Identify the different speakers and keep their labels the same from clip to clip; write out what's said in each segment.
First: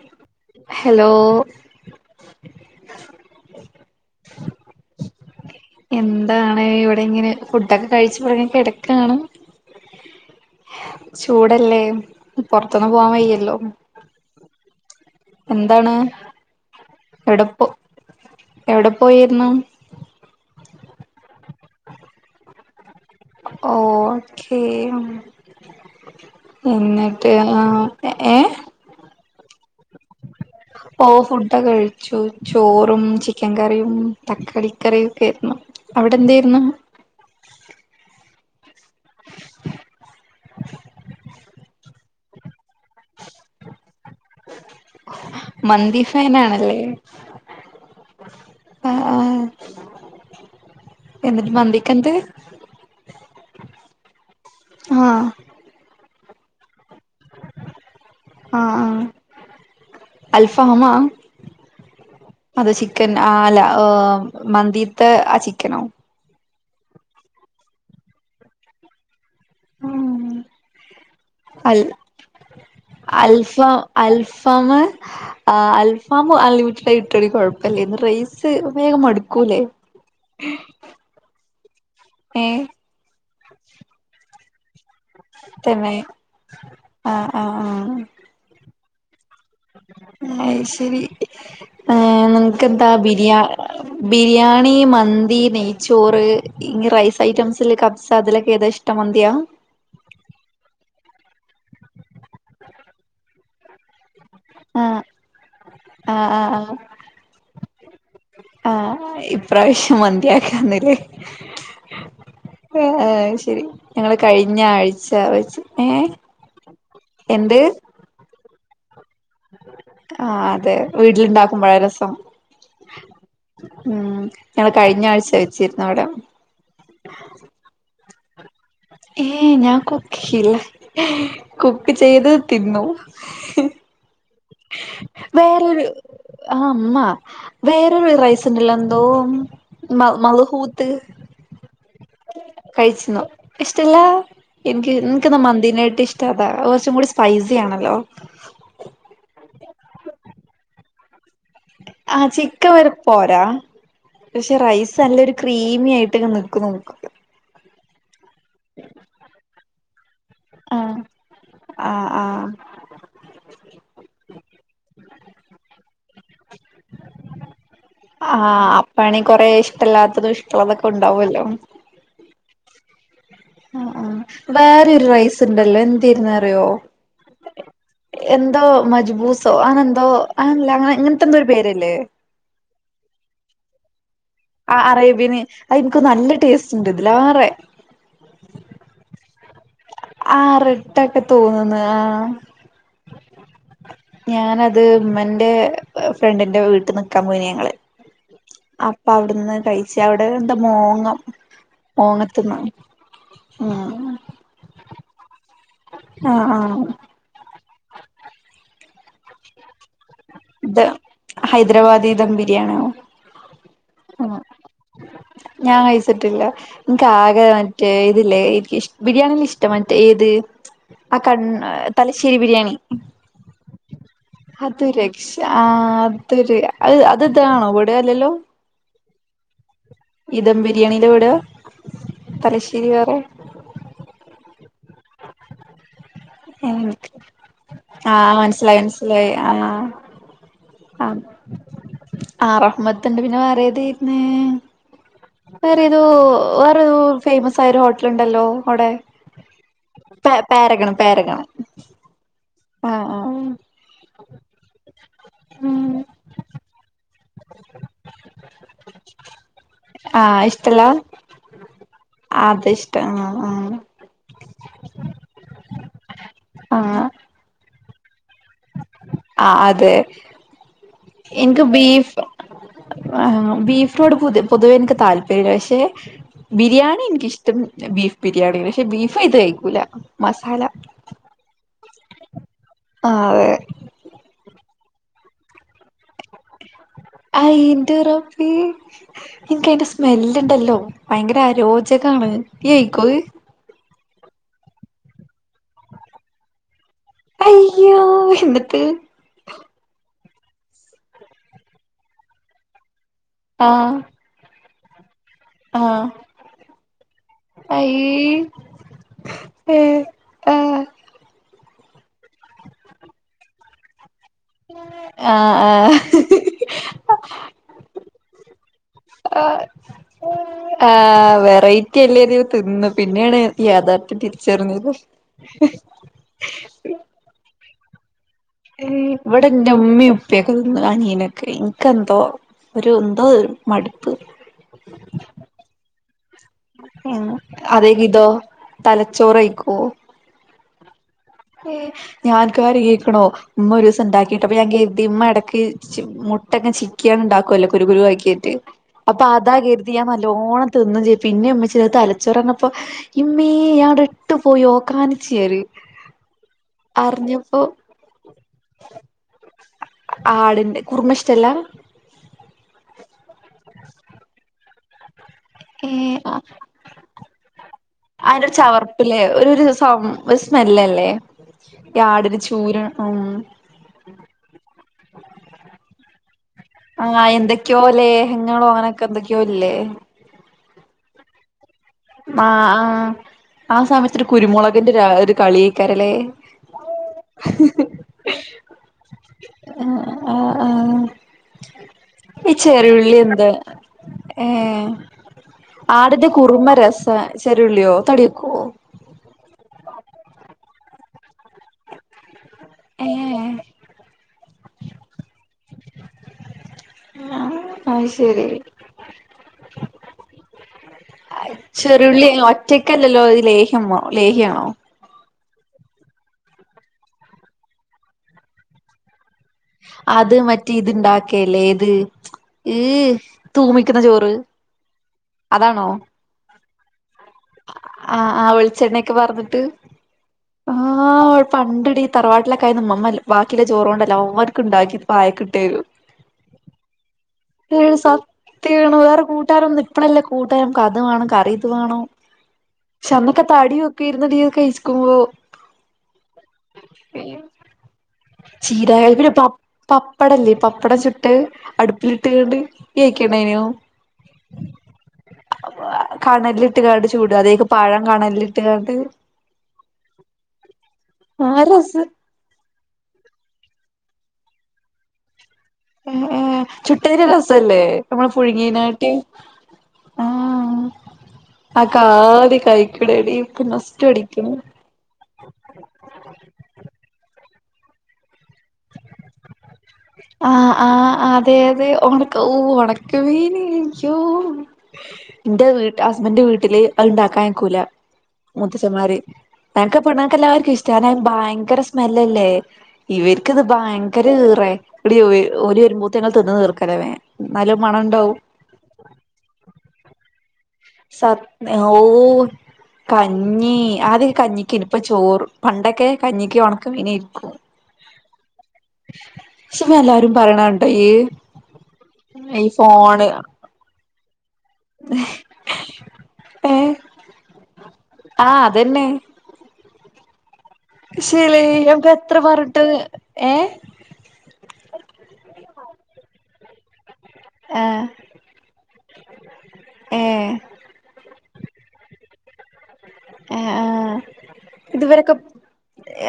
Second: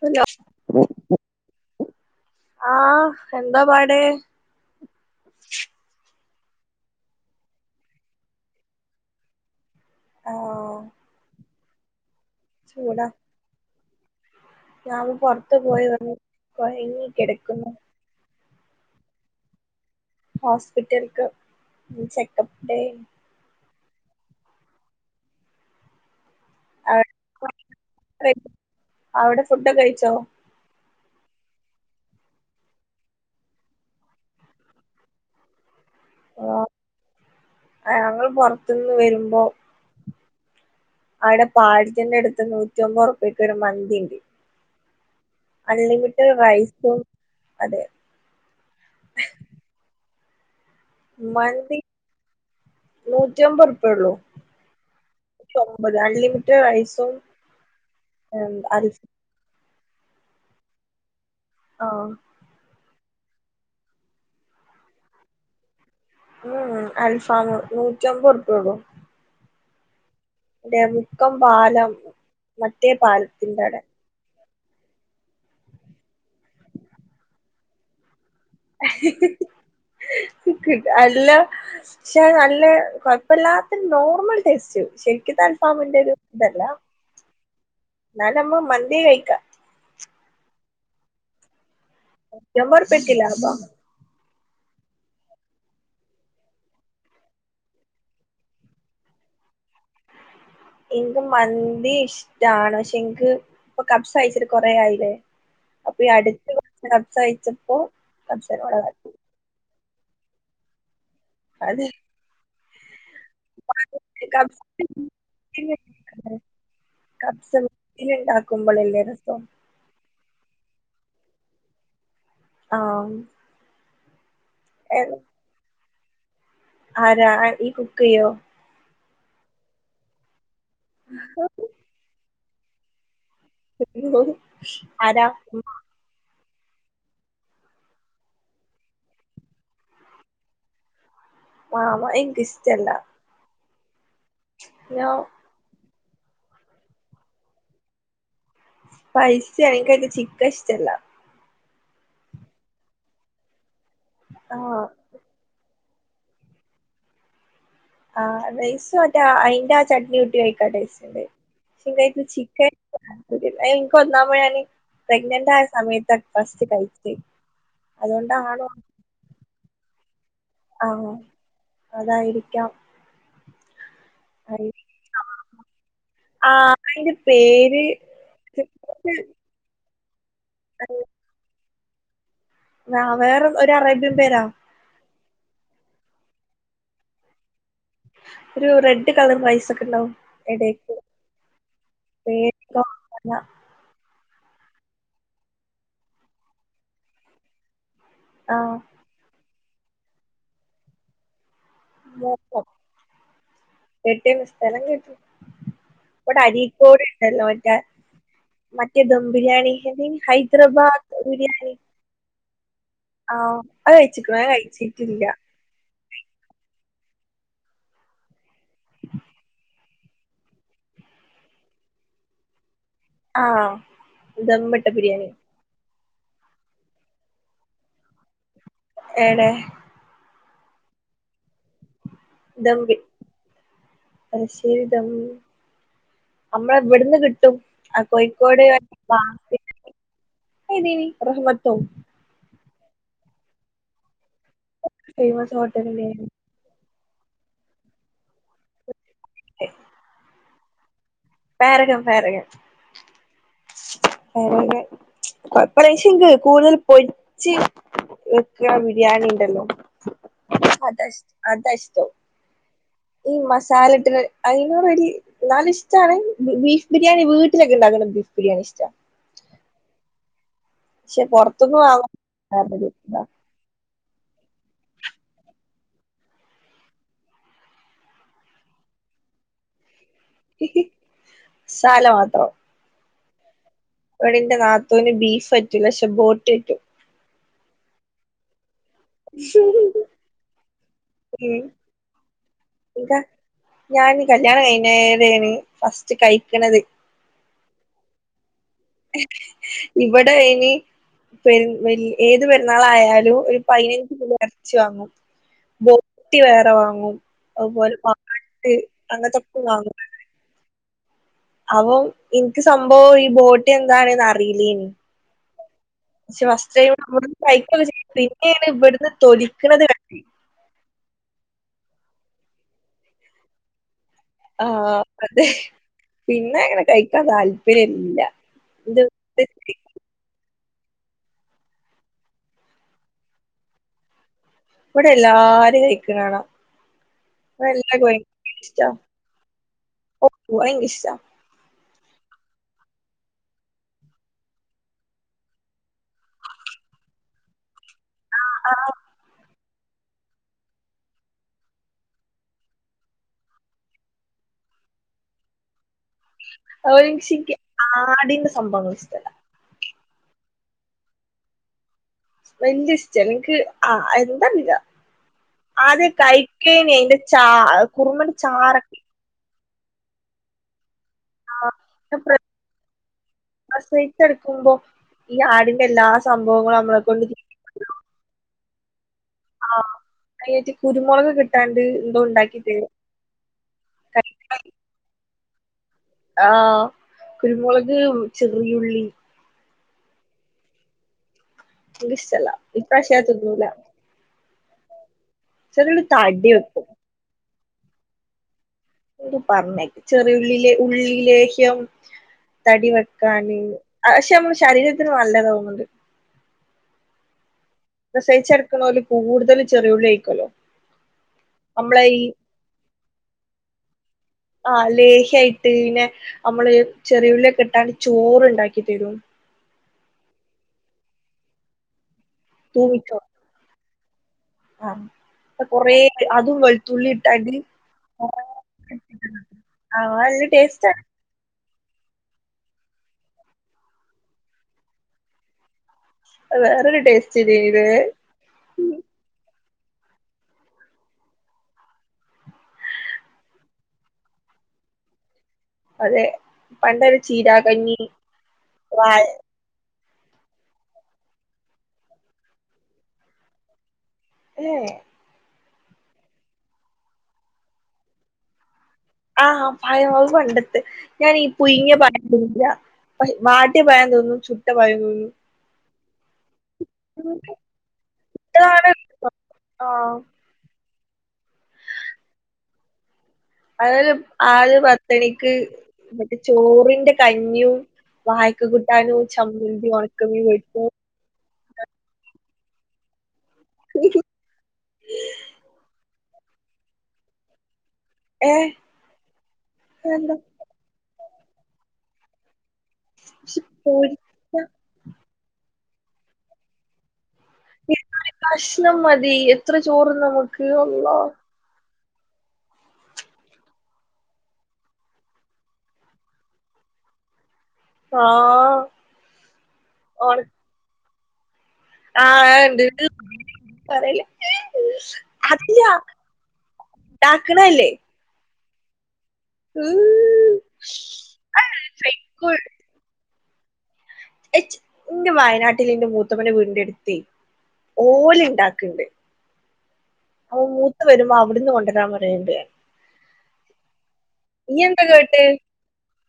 Speaker 1: Hello.
Speaker 2: Hello
Speaker 1: ആഹ് എന്താ പാട്.
Speaker 2: എന്താണ് ഇവിടെ ഇങ്ങനെ, ഫുഡൊക്കെ കഴിച്ചു ഇവടങ്ങ് കിടക്കാണ്.
Speaker 1: ആഹ്
Speaker 2: ചൂടല്ലേ. പൊറത്തൊന്നും
Speaker 1: ചൂടാ
Speaker 2: പോവാൻ വയ്യല്ലോ.
Speaker 1: ഞാൻ ഒന്ന് പുറത്ത് പോയി
Speaker 2: എന്താണ്
Speaker 1: വന്ന് കുഴങ്ങി
Speaker 2: എവിടെ പോ
Speaker 1: കിടക്കുന്നു.
Speaker 2: എവിടെ പോയിരുന്നു.
Speaker 1: ഹോസ്പിറ്റൽക്ക്, ചെക്കപ്പ് ഡേ
Speaker 2: ഓ.. ഓക്കേ എന്നിട്ട് ആ.. ഏ
Speaker 1: ആവിടെ ഫുഡ്കെകഴിച്ചോ?
Speaker 2: ഓ ഫുഡൊക്കെ കഴിച്ചു ചോറും, ചിക്കൻ കറിയും, തക്കാളി കറിയും, ഒക്കെ ആരുന്നു അവിടെ എന്തായിരുന്നു.
Speaker 1: ആഹ് ഞങ്ങൾ പുറത്തുന്ന് വരുമ്പോ അവിടെ പാടത്തിന്റെ അടുത്ത് നൂറ്റി അമ്പത് ർപക്ക് ഒരു മന്തി ഉണ്ട്.
Speaker 2: മന്തി
Speaker 1: അൺലിമിറ്റഡ് റൈസും അതെ
Speaker 2: ആ ആഹ് എന്നിട്ട് മന്തി കെന്ത് ആഹ്
Speaker 1: ശമ്പത് അൻലിമിറ്റെ് റൈസ്.
Speaker 2: ആഹ അൽഫാമ്മ.
Speaker 1: ആഹ്
Speaker 2: അത് ചിക്കൻ ആ അല്ല മന്തിത്തെ ആ ചിക്കനോ
Speaker 1: ഉം അൽഫാം നൂറ്റിമ്പത്ർപോള്ളൂ. അതെ മുക്കം
Speaker 2: അൽ
Speaker 1: പാലം മറ്റേ പാലത്തിന്റെ അടെ
Speaker 2: അൽഫാംഅൽഫാം അൺലിമിറ്റഡ് ആയിട്ട് കുഴപ്പല്ലേന്ന് റൈസ് വേഗം മടുക്കൂലേ
Speaker 1: നല്ലക്ഷാ
Speaker 2: ഏ
Speaker 1: നല്ല ഇപ്പൊ എല്ലാത്തിനും നോർമൽ ടെസ്റ്റ് ശരിക്കിത
Speaker 2: തന്നെ
Speaker 1: അൽഫാമിന്റെത് ഇതല്ല
Speaker 2: ആ ആ ആ
Speaker 1: എന്നാല് നമ്മള് മന്തി കഴിക്കാം.
Speaker 2: അ ശരി ഏ
Speaker 1: നൂറ്റമ്പത്
Speaker 2: നിങ്ങക്കെന്താ
Speaker 1: റുപ്യക്ക്
Speaker 2: ബിരിയാ
Speaker 1: ലാഭാ
Speaker 2: ബിരിയാണി, മന്തി, നെയ്ച്ചോറ്, ഇ റൈസ് ഐറ്റംസ്ല് കബ്സ അതിലൊക്കെ ഏതാഷ്ട ഇഷ്ടം മന്തിയാ
Speaker 1: എനിക്ക് മന്തി ഇഷ്ടാണ്. പക്ഷെ എനിക്ക് ഇപ്പ കബ്സ് കഴ്ച്ചി
Speaker 2: ആ
Speaker 1: കൊറായില്ലേ അപ്പൊ ഈ
Speaker 2: ആ ആ
Speaker 1: അടുത്ത്
Speaker 2: ആ
Speaker 1: കബ്സ കഴിച്ചപ്പോ ക്സോടെ
Speaker 2: ഈ പ്രാവശ്യം മന്തിയാക്കന്നില്ലേ
Speaker 1: അതെ
Speaker 2: ആഹ് ശരി ഞങ്ങള്
Speaker 1: കബ്സ
Speaker 2: കഴിഞ്ഞ ആഴ്ച വച്ച് നെ ഏ എന്ത്
Speaker 1: ഇ ഉണ്ടാക്കുമ്പോൾല്ലെ രസം
Speaker 2: ആ അതെ വീട്ടിലുണ്ടാക്കുമ്പഴേ രസം
Speaker 1: ആഹ്
Speaker 2: ഉം ഞങ്ങള് കഴിഞ്ഞ ആഴ്ച വെച്ചിരുന്നു അവിടെ
Speaker 1: ആരാ നി ഈ കുക്ക്യ്യോ
Speaker 2: ഏ ഞാൻ കുക്ക് ചെയ്ല്ല. കുക്ക് ചെയ്ത് തിന്നും
Speaker 1: ആരാ ഇമ്മ
Speaker 2: വേറൊരു ആഹ് അമ്മ വേറൊരു റൈസ് ഉണ്ടല്ലോ എന്തോ മ മള്ഹൂത്ത്
Speaker 1: ആ എി [unintelligible]
Speaker 2: കഴിച്ചിന്നോ ഇഷ്ടല്ല എനിക്ക്
Speaker 1: ഞാൻ
Speaker 2: നിനക്ക്ന്ന മന്തിയായിട്ട് ഇഷ്ട അത അതാ കുറച്ചും കൂടി സ്പൈസി ആണല്ലോ
Speaker 1: സ്‌പൈസി എനക്ക് അതിന്റെ ചിക്കൻ ഇഷ്ടമല്ല
Speaker 2: ആഹ ചിക്കൻ വരെ പോരാ പക്ഷെ
Speaker 1: ആഹ്
Speaker 2: റൈസ് നല്ല ക്രീമിയയിട്ടൊക്കെ നിക്കും നോക്ക
Speaker 1: ആ റൈസ മറ്റേ അതിന്റെ ആ ചട്നി കുട്ടി കഴിക്കാ
Speaker 2: ആഹ്
Speaker 1: ടേസ്റ്റ് ഉണ്ട്
Speaker 2: ആഹ്
Speaker 1: പക്ഷെ
Speaker 2: ആഹ്
Speaker 1: ചിക്കൻ എനിക്ക് ഒന്നാമത് പ്രെഗ്നന്റ്ആയ സമയത്ത് ബ്രഫാസ്റ്റ് കഴിച്ച അതുകൊണ്ടാണോ
Speaker 2: പണി കൊറെേ ഇഷ്ടമല്ലാത്തതും ഇഷ്ടമുള്ളതൊക്കെ
Speaker 1: ആഹ്
Speaker 2: ഉണ്ടാവുമല്ലോ
Speaker 1: അതായിരിക്കാം
Speaker 2: ആ ആ വേറെരു റൈസ് ഉണ്ടല്ലോ എന്തായിരുന്ന അറിയോ
Speaker 1: ആഹ് അയിന്റെ പേര്
Speaker 2: എന്തോ മജ്ബൂസോ ആനന്തോ ആനല്ല അങ്ങന ഇങ്ങനത്തെ എന്ത ഒരു പേര്ല്ലേ
Speaker 1: വ വേറെ ഒരു അറേബ്യൻ പേരാ
Speaker 2: ആ അറേബ്യന് അത് എനിക്ക് നല്ല ടേസ്റ്റ് ഉണ്ട് ഇതിലേറെ.
Speaker 1: ഒരു റെഡ് കളർ റൈസ് ഒക്കെ. ഉണ്ടാവും എടേക്ക്
Speaker 2: ആറഡൊക്കെ തോന്ന്ന് ആഹ്.
Speaker 1: പേരൊക്കെ വാങ്ങാ
Speaker 2: ഞാനത് ഉമ്മന്റെ ഫ്രണ്ടിന്റെ വീട്ടിൽ നിക്കാൻ പോയിന് ഞങ്ങള്.
Speaker 1: ആഹ്.
Speaker 2: അപ്പ അവിടുന്ന് കഴിച്ച അവിടെ എന്താ മോങ്ങം. മോങ്ങത്ത്ന്നോ
Speaker 1: മോങ്ങ്
Speaker 2: ഉം
Speaker 1: എവിടെയാണ് സ്ഥലം കേട്ടു. ഇപട
Speaker 2: ആഹ് ആഹ്
Speaker 1: അരികോട്. ഹലോട്ടാ മറ്റേ തംബിരിയാണിക്കാട്ടിം. ഹൈദരാബാദ് ബിരിയാണി.
Speaker 2: ആണോ.
Speaker 1: ആഹ് അത് കഴിച്ചിക്ണ്ടൊ ഞാൻ കഴിച്ചിട്ടില്ല.
Speaker 2: ഞാൻ കഴിച്ചിട്ടില്ല. എനിക്ക് ആകെ മറ്റേ ഇതില്ലേ എനിക്ക് ഫിഷ് ബിരിയാണി ഇഷ്ടം മറ്റേ ഇത്.. ആ കണ് തലശ്ശേരി ബിരിയാണി.
Speaker 1: ആഹ് ദം ഇട്ട ബിരിയാണി.
Speaker 2: ആഹ് അതൊരു അ അത് ഇതാണോ ഇവിടെല്ലല്ലോ.
Speaker 1: എവടേ.
Speaker 2: ഇ തംബിരിയാണിയിലോവിടെ.
Speaker 1: ദം തലശരി ദം. നമ്മള ഇവിടന്ന് കിട്ടും ആ കോഴിക്കോട്.
Speaker 2: മനസ്സിലായി മനസ്സിലായി ആ
Speaker 1: ഏതേനി
Speaker 2: ആ
Speaker 1: റഹ്മത്തോ
Speaker 2: ആറഹമ്മത്ണ്ട് പിന്നെ വേറെ ഏതായിരുന്.
Speaker 1: ഫേമസ്
Speaker 2: വേറെതോ
Speaker 1: ഹോട്ടലിന്റെ
Speaker 2: വേറേതോ ഫേമസ് ആയ ഒരു ഹോട്ടൽ ഉണ്ടല്ലോ. ടെ പാരകണ് പാരകണ്ട്.
Speaker 1: Paragon Paragon.
Speaker 2: ആഹ് ആ ആ.
Speaker 1: വെറെന്താ കൊഴപ്പല്ലപക്ഷെ ഇക്ക്റിയാക് കൂടുതൽ പോയി. രിച് വെക്കുന്ന ബിരിയാണി ഉണ്ടല്ലോ
Speaker 2: ആ
Speaker 1: അത അതാ ഇഷ്ടം.
Speaker 2: ആ അത് ഇഷ്ട ആ ആ.
Speaker 1: മസാലട്ട് അയ്നുറെടി എന്നാല് ഇഷ്ടാണ്
Speaker 2: ആ
Speaker 1: ബീഫ് ബിരിയാണി വീട്ടിലൊക്കെ ഇണ്ടാക്ണെ ബീഫ് ബിരിയാണി ഇഷ്ട
Speaker 2: ആഹ് അതെ
Speaker 1: പക്ഷെ
Speaker 2: ഇൻക്ക്
Speaker 1: പുറത്തുന്ന് വാങ്ങും
Speaker 2: ബീഫ് ആണോ ബീഫിനോട് പൊതുവേ ഇൻക്ക് താല്പര്യല്ല പക്ഷെ ബിരിയാണി എനിക്കിഷ്ടം ബീഫ് ബിരിയാണിന്നെ പക്ഷെ ബീഫ് അയ്ത്തെ കഴിക്കൂല മസാല
Speaker 1: സാല മാത്രം
Speaker 2: [unintelligible]
Speaker 1: ഇവടന്റെ നാത്തൂന് ബീഫ് പറ്റൂല പക്ഷെ ബോട്ടി പറ്റും
Speaker 2: അയ്ന്റെ റബ്ബെ ഇൻക്ക് അയിന്റെ സ്മെല്ല് ഇണ്ടല്ലോ ഭയങ്കര
Speaker 1: ഉം
Speaker 2: അരോ ച്ച കാണ് ഇയ്യ് കയിക്കോ അത്
Speaker 1: എന്താ ഞാൻ കല്യാണം കഴിഞ്ഞാരെണ് ഫസ്റ്റ് കഴിക്ണത്
Speaker 2: അയ്യോ എന്നിട്ട്
Speaker 1: ഇവടെ അയ്ന് പെര് വെ ഏത് പെരുന്നാളായാലും ഒരു
Speaker 2: ആ
Speaker 1: പയ്നഞ്ച് കിലോ എറച്ചി വാങ്ങും
Speaker 2: ആ
Speaker 1: ബോട്ടി വേറെ വാങ്ങും അതുപോലെ
Speaker 2: അയ്യേ
Speaker 1: [unintelligible] അങ്ങൻത്തൊക്കെ
Speaker 2: ഏ
Speaker 1: വാങ്ങും
Speaker 2: ആ
Speaker 1: അപ്പം ഇൻക്ക് സംഭവം ഈ ബോട്ടി എന്താണന്ന് അറിയില്ലേനു
Speaker 2: ആഹ് ആഹ്
Speaker 1: പക്ഷെ ഫസ്റ്റ് ടൈം നമ്മള് കഴിക്കൊക്കെ ചെയ്യ പിന്നെണ് ഇവടുന്ന് തൊലിക്ണത് ക
Speaker 2: ആഹ് വെറൈറ്റി അല്ലേ കരുതി തിന്ന് പിന്നെണ് യാഥാർത്ഥ്യം തി
Speaker 1: ആഹ് അതെ പിന്നെ അങ്ങനെ കഴിക്കാൻ താല്പര്യല്ല
Speaker 2: ഏഹ്
Speaker 1: ഇത്
Speaker 2: ഇവടെ ഇന്റെ ഉമ്മീം ഉപ്പൊക്കെ തിന്നും അനീയനൊക്കെ ഇൻക്ക് എന്തോ ഒരു എന്തോ ഒരു മടുപ്പ്
Speaker 1: ഇവടെ എല്ലാരും കഴിക്ണ് കാണാ
Speaker 2: ഉം അതേ ഗിതോ തലച്ചോറ് കഴിക്കോ?
Speaker 1: ഉ എനി‌ക്കിഷ്ടാ
Speaker 2: [unintelligible] കേക്കണോ ഉമ്മ ഒരിസംണ്ടാക്കിട്ട് അപ്പ ഞാൻ കേര്തി ഉമ്മ എടക്ക് മുട്ടക്കെ ചിക്കിയാണ്ട് ഇണ്ടാക്കുല്ലോ കുരു കുരുവാക്കി അപ്പൊ അതാ കരുതി ഞാൻ നല്ലോണ്ണം തിന്നും ചെയ്ത് പിന്നെയാ ഉമ്മച്ചി അത് തലച്ചോറാന്നർഞ്ഞപ്പോ ഇമ്മെ ഞാൻ ഔടെ ഇട്ടു പോയി ഓക്കാനിച്ച് ഞാന്
Speaker 1: അതുപോലെ ഇൻക്ക് ശരിക്ക് ആടിന്റെ സംഭവങ്ങള് ഇഷ്ടല്ല
Speaker 2: ആടിന്റെ കുർമ ഇഷ്ടല്ല?
Speaker 1: വല്യ ഇഷ്ടല്ല ഇൻക്ക് ആഹ് എന്താ അറീല
Speaker 2: ഏ
Speaker 1: ആദ്യം
Speaker 2: ആ
Speaker 1: കഴിക്കേനി അയ്ന്റെ ചാ കുറുമെന്റെ ചാറൊക്കെ
Speaker 2: ഇല്ലേ ഒരു ഒരു സൗ ഒരു സ്മെല്ലല്ലേ
Speaker 1: ചാറൊക്കെ
Speaker 2: ആടിന്റെ ചൂരും ഉം
Speaker 1: പ്രസവിച്ചെടുക്കുമ്പോ ഈ ആടിന്റെ എല്ലാ സംഭവങ്ങളും നമ്മളെ കൊണ്ട് തീ
Speaker 2: ക്കോലെ ഇങ്ങളോ ഓനോക്കെ എന്തൊക്ക്യോ ല്ലേ
Speaker 1: കയ്യേറ്റി കുരുമുളക് കിട്ടാൻട്ട്
Speaker 2: ആഹ് ആഹ് ആഹ് സമയത്തൊരു കുരുമൊളകിന്റെ രാ ഒരു കളിയ്ക്കാരല്ലേ
Speaker 1: ആഹ് കുരുമൊളക് ചെറിയുള്ളി
Speaker 2: ആഹ് ആഹ് ആഹ്
Speaker 1: എനിക്കിഷ്ടല്ല
Speaker 2: ഈ ചെറിയുള്ളി
Speaker 1: ഇപ്രാവശ്യം അത്
Speaker 2: എന്താ
Speaker 1: തിന്നൂല
Speaker 2: ഏഹ്
Speaker 1: ചെറിയുള്ളി
Speaker 2: ആടിന്റെ
Speaker 1: തടി
Speaker 2: കുറുമ
Speaker 1: വെക്കും
Speaker 2: രസാ ചെറിയുള്ളിയോ തടി ക്കോ?
Speaker 1: ഓല് പർഞ്ഞെക്കാ ചെറിയുള്ളില് ഉള്ളി ലേഹ്യം തടി
Speaker 2: ഏ
Speaker 1: വെക്കാന് പക്ഷെ അമ്മളെ ശരീരത്തിന് നല്ലതാ തോന്ന്ണ്ട്
Speaker 2: ആഹ്
Speaker 1: പ്രസവിച്ച് കെടക്കണോല് കൂടുതല് ചെറിയുള്ളി കഴിക്കൂല്ലോ
Speaker 2: ചെറിയുള്ളി ഒറ്റക്കല്ലല്ലോ അത് ലേഹ്യമോ ലേഹ്യാണോ
Speaker 1: ആഹ് ലേഹ്യായി ട്ട് പിന്നെ നമ്മള് ചെറിയുള്ളിയൊക്കെ ഇട്ടാണ്ട് ചോറുണ്ടാക്കി തരും
Speaker 2: അത് മറ്റേ ഇത് ഉണ്ടാക്കയല്ലേ ഏത് ഇ
Speaker 1: തൂമിച്ചോറ്
Speaker 2: തൂമിക്കണ ചോറ്
Speaker 1: ആഹ് ഇപ്പൊ
Speaker 2: അതാണോ
Speaker 1: കൊറേ അതും വെളുത്തുള്ളി ഇട്ടാണ്ട്
Speaker 2: ആഹ് ആഹ് വെളിച്ചെണ്ണയൊക്കെ വറത്തിട്ട്
Speaker 1: ആഹ് നല്ല ടേസ്റ്റാ
Speaker 2: ആഹ് പണ്ടെടി ഈ തറവാട്ടിലൊക്കെ ആയ മമ്മല്ലോ ബാക്കിയിള്ള ചോറ് കൊണ്ടെല്ലാം [unintelligible]
Speaker 1: അത് വേറൊരു ടേസ്റ്റ് [unintelligible]
Speaker 2: തീർന്നു വേറെ കൂട്ടാനൊന്നും ഇപ്പളല്ലേ കൂട്ടാൻ അത് വേണം കറി ഇത് വേണം പക്ഷെ അന്നൊക്കെ തടിയൊക്കെ ആരുന്നെടി [unintelligible]
Speaker 1: അതെ പണ്ടല്ലെ ചീരാകഞ്ഞി
Speaker 2: ചീര
Speaker 1: വാൾ
Speaker 2: പിന്നെ പ പപ്പടല്ലേ പപ്പടം ചുട്ട് അടുപ്പിലിട്ടങ്ങാണ്ട് കേക്കിണേന്യോ
Speaker 1: അല്ലേ
Speaker 2: കനലിലിട്ടുകാണ്ട് ചൂടും അതു പോണക്ക് പഴം കനലിലിട്ടുകാണ്ട്
Speaker 1: ആഹ് പഴം അത് കണ്ടിട്ട് ഞാനീ
Speaker 2: ആ രസ
Speaker 1: പുയിങ്ങിയ പഴം ഇല്ല വാട്ടിയ പഴം തിന്നും ചുട്ട പഴം തിന്നും
Speaker 2: ഉം ഉം ചുട്ടതിലും രസവല്ലേ നമ്മള് പുഴുങ്ങിനാട്ടി
Speaker 1: ആഹ്
Speaker 2: അതൊക്കെ ആതി കഴിക്കണേടി
Speaker 1: അതായല് ആദ്യം പത്ത്‌ മണിക്ക് മറ്റേ ചോറിന്റെ കഞ്ഞിയും വാഴക്കാ കൂട്ടാനും ചമ്മന്തിയും
Speaker 2: ആഹ് ആഹ് അതെ അതെ ഒണക്ക ഓ ഒണക്ക മീൻ ഇയ്യോ എന്റെ വീട്ട് ഹസ്ബഡിന്റെ വീട്ടില് അതുണ്ടാക്കാൻ നിക്കൂല
Speaker 1: ഏഹ്
Speaker 2: മുത്തച്‌ഛൻമാര് എനക്ക് പെണ്ണുങ്ങൾക്ക്
Speaker 1: എന്താ
Speaker 2: എല്ലാവർക്കും ഇഷ്ടാവാ കാരണം ഭയങ്കര സ്മെല്ലല്ലേ ഇവർക്കിത് ഭയങ്കര
Speaker 1: പൊരിച്ച
Speaker 2: ഇറെ എടി ഓര് വരുപത്തേന് അത് തിന്ന് തീർക്കല്ലേ വേ നല്ല മണം ഉണ്ടാവും
Speaker 1: ഷണം മതി എത്ര ചോറും നമ്മക്ക് ഉണ്ണാം
Speaker 2: സത് ഓ കഞ്ഞി ആദ്യവൊക്കെ കഞ്ഞിക്കായിനി ഇപ്പ ചോറ് പണ്ടൊക്കെ കഞ്ഞിക്ക് ഒണക്ക മീനായിരുന്നു
Speaker 1: [inaudible]
Speaker 2: [unintelligible] എല്ലാരും പറയണ ഉണ്ട് ഈ
Speaker 1: ആഹ് ഇണ്ട്
Speaker 2: ഫോണ്
Speaker 1: പറേല്ല അതില്ല
Speaker 2: ഏ
Speaker 1: ഉണ്ടാക്കണല്ലേ
Speaker 2: ആഹ് അത് തന്നെ
Speaker 1: [inaudible] ആ,
Speaker 2: പക്ഷേല് നമ്മക്ക് എത്ര
Speaker 1: ഫെക്കുൾ.
Speaker 2: പറഞ്ഞിട്ട് ഏ
Speaker 1: എന്റെ വയനാട്ടിൽ എന്റെ മൂത്തമ്മേൻ്റെ വീടിൻ്റെ അടു ത്തെ
Speaker 2: ആഹ്
Speaker 1: ഓല് ഉണ്ടാക്കണ്ട്
Speaker 2: ഏ
Speaker 1: അപ്പോ മൂത്ത്‌ വരുമ്പോ അവിടുന്ന് കൊണ്ടുവരാൻ പറയണ്ട് ഞാ
Speaker 2: ആ ആഹ്
Speaker 1: എന്താ
Speaker 2: ഇതുവരൊക്കെ
Speaker 1: കേട്ട്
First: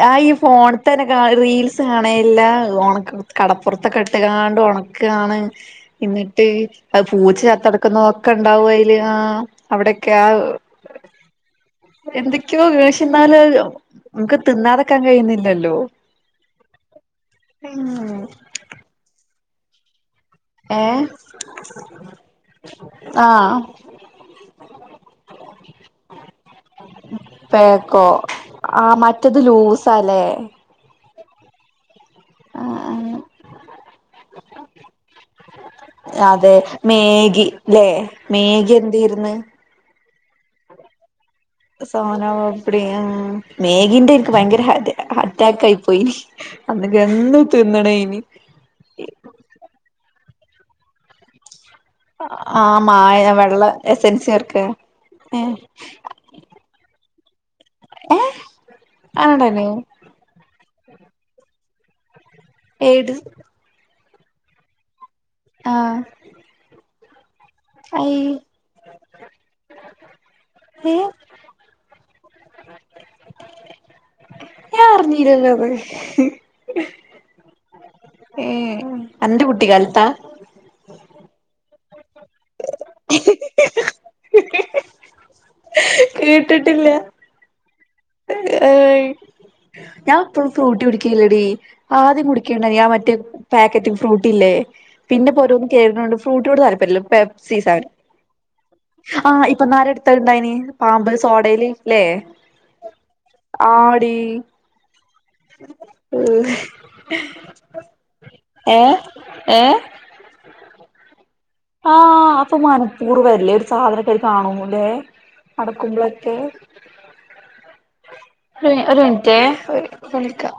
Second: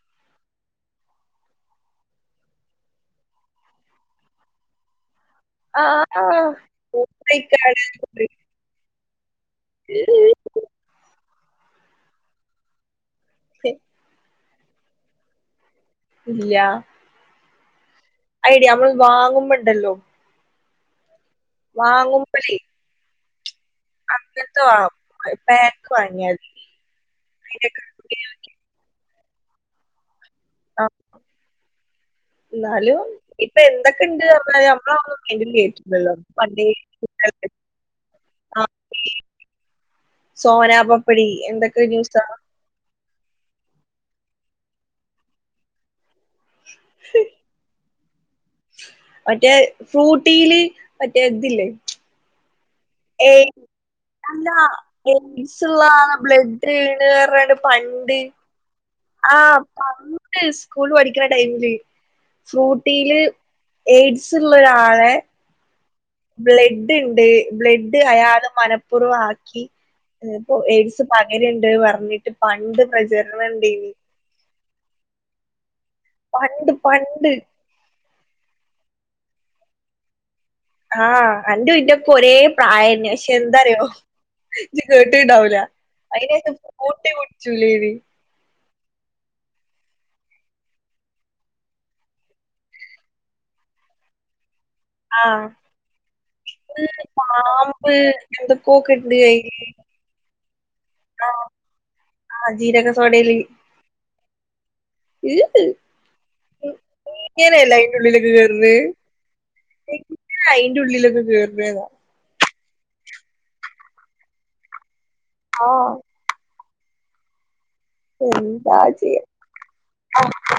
Speaker 2: ആഹ് ഈ ഫോണത്തെ റീൽസ് കാണേ എല്ലാ ഉണക്ക കടപ്പുറത്തൊക്കെ ഇട്ടങ്ങാണ്ട് ഒണ ക്കാണ്
Speaker 1: ആ ആ,
Speaker 2: എന്നിട്ട് അത് പൂച്ച ചത്ത്‌
Speaker 1: മൂത്തയ്ക്കാണ്
Speaker 2: കിടക്കുന്നതൊക്കെ ഉണ്ടാവും അതില് ആഹ് അവിടൊക്കെ ആഹ് എന്തൊക്കെയോ പക്ഷെ എന്നാല് നമ്മക്ക് തിന്നാതക്കാൻ കഴിയുന്നില്ലല്ലോ
Speaker 1: ഇല്ല
Speaker 2: പിന്നെ
Speaker 1: അയ്ടീ അമ്മള്ള് വാങ്ങുമ്പോണ്ടല്ലോ
Speaker 2: ഏഹ് ആഹ്
Speaker 1: അങ്ങൻത്ത വാങ പാക്ക് വാങ്ങിയാതി പീട്യ
Speaker 2: ഓഹ് ആഹ് മറ്റത് ലൂസല്ലേ
Speaker 1: ആഹ് ന്നാലും ഇപ്പൊ എന്തൊക്കെണ്ട് നമ്മളന്നും കണ്ടില്ലേർന്നല്ലോ
Speaker 2: അതെ
Speaker 1: പണ്ടേ
Speaker 2: മേഗി അല്ലേ
Speaker 1: ആ
Speaker 2: മേഗി എന്താർന്ന്
Speaker 1: സോനാ പപ്പടി എന്തൊ
Speaker 2: സോനാ പപ്പടി ആഹ് മേഗിന്റെ ഇൻക്ക് ഭയങ്കര ഹാറ്റ് അറ്റാക്ക് ആയി പോയി അന്നൊക്കെ എന്നും തിന്ന്ണേനി
Speaker 1: മറ്റേ ഫ്രൂട്ടീല് മറ്റേ ഇതില്ലേ
Speaker 2: ആഹ് മായ
Speaker 1: ഏയ്
Speaker 2: വെള്ള എസ്സൻസ് ചേർക്ക ഏഹ്
Speaker 1: ബ്ലഡ് വീണ് പറഞ്ഞാണ്ട് പണ്ട്
Speaker 2: ഏ ആണടനു
Speaker 1: ആഹ് സ്കൂൾ പഠിക്കുന്ന ടൈമില്
Speaker 2: ഏട്
Speaker 1: ഫ്രൂട്ടീല് എയ്ഡ്സ് ഉള്ളാരാളെ
Speaker 2: ആഹ്
Speaker 1: ബ്ലഡ്ണ്ട് ബ്ലഡ്
Speaker 2: അയ്
Speaker 1: അയാൾ മനപ്പൂർവം ആക്കി പ്പോ
Speaker 2: ഏ
Speaker 1: എയ്ഡ്സ് പട ര്ണ്ട് പറഞ്ഞിട്ട് പണ്ട് പ്രചരണംണ്ടേനി
Speaker 2: ഞാൻ അറിഞ്ഞീലല്ലോ അത്
Speaker 1: പണ്ട് പണ്ട്
Speaker 2: ഏഹ് അൻ്റെ കുട്ടികാല്ത്താ
Speaker 1: ആഹ് അൻ്റെ ഇന്റെ ഒക്കൊരു ഒരെ പ്രായന്നെ പക്ഷെ എന്താറിയോ ജി കേട്ട്ണ്ടാവൂല അയിനേശം
Speaker 2: കേട്ടിട്ടില്ല
Speaker 1: [unintelligible]
Speaker 2: ഏയ് ഞാൻ പ്പഴും ഫ്രൂട്ടി കുടിക്കില്ലടി ആദ്യം കുടിക്കേണ്ടായീനി ആഹ് മറ്റേ പാക്കറ്റും ഫ്രൂട്ടി ല്ലേ പിന്നെ
Speaker 1: ആഹ്
Speaker 2: പോരോന്ന് കേക്ക്ണോണ്ട് ഫ്രൂട്ടിനോട് താല്പര്യല്ല
Speaker 1: ഫുള്ള്
Speaker 2: പെപ്‌സി സെവ
Speaker 1: പാമ്പ് [unintelligible]
Speaker 2: ആഹ് ഇപ്പൊനാര എടുത്തണ്ടായിനി പാമ്പ്
Speaker 1: ആഹ്
Speaker 2: സോടെൽ ല്ലേ
Speaker 1: ആഹ് ജീരക സോടെൽ
Speaker 2: ആടി
Speaker 1: ഈഹ് എങ്ങനേലെ അയ്ന്റുള്ളിലൊക്കെ കേറണ
Speaker 2: ഏ ഏ
Speaker 1: അയ്ന്റെുള്ളിലൊക്കെ കേറ്ണത്
Speaker 2: ആഹ് അപ്പൊ മനപ്പൂർവല്ലേ ഒരു സാധനൊക്കെ കാണുല്ലേ
Speaker 1: ആഹ്
Speaker 2: നടക്കുമ്പോഴൊക്കെ ഒ
Speaker 1: എന്താ
Speaker 2: ഒരു
Speaker 1: ചെയ്യാ
Speaker 2: മിനിറ്റേ ഇപ്പാ
Speaker 1: ആ
Speaker 2: വിളിക്ക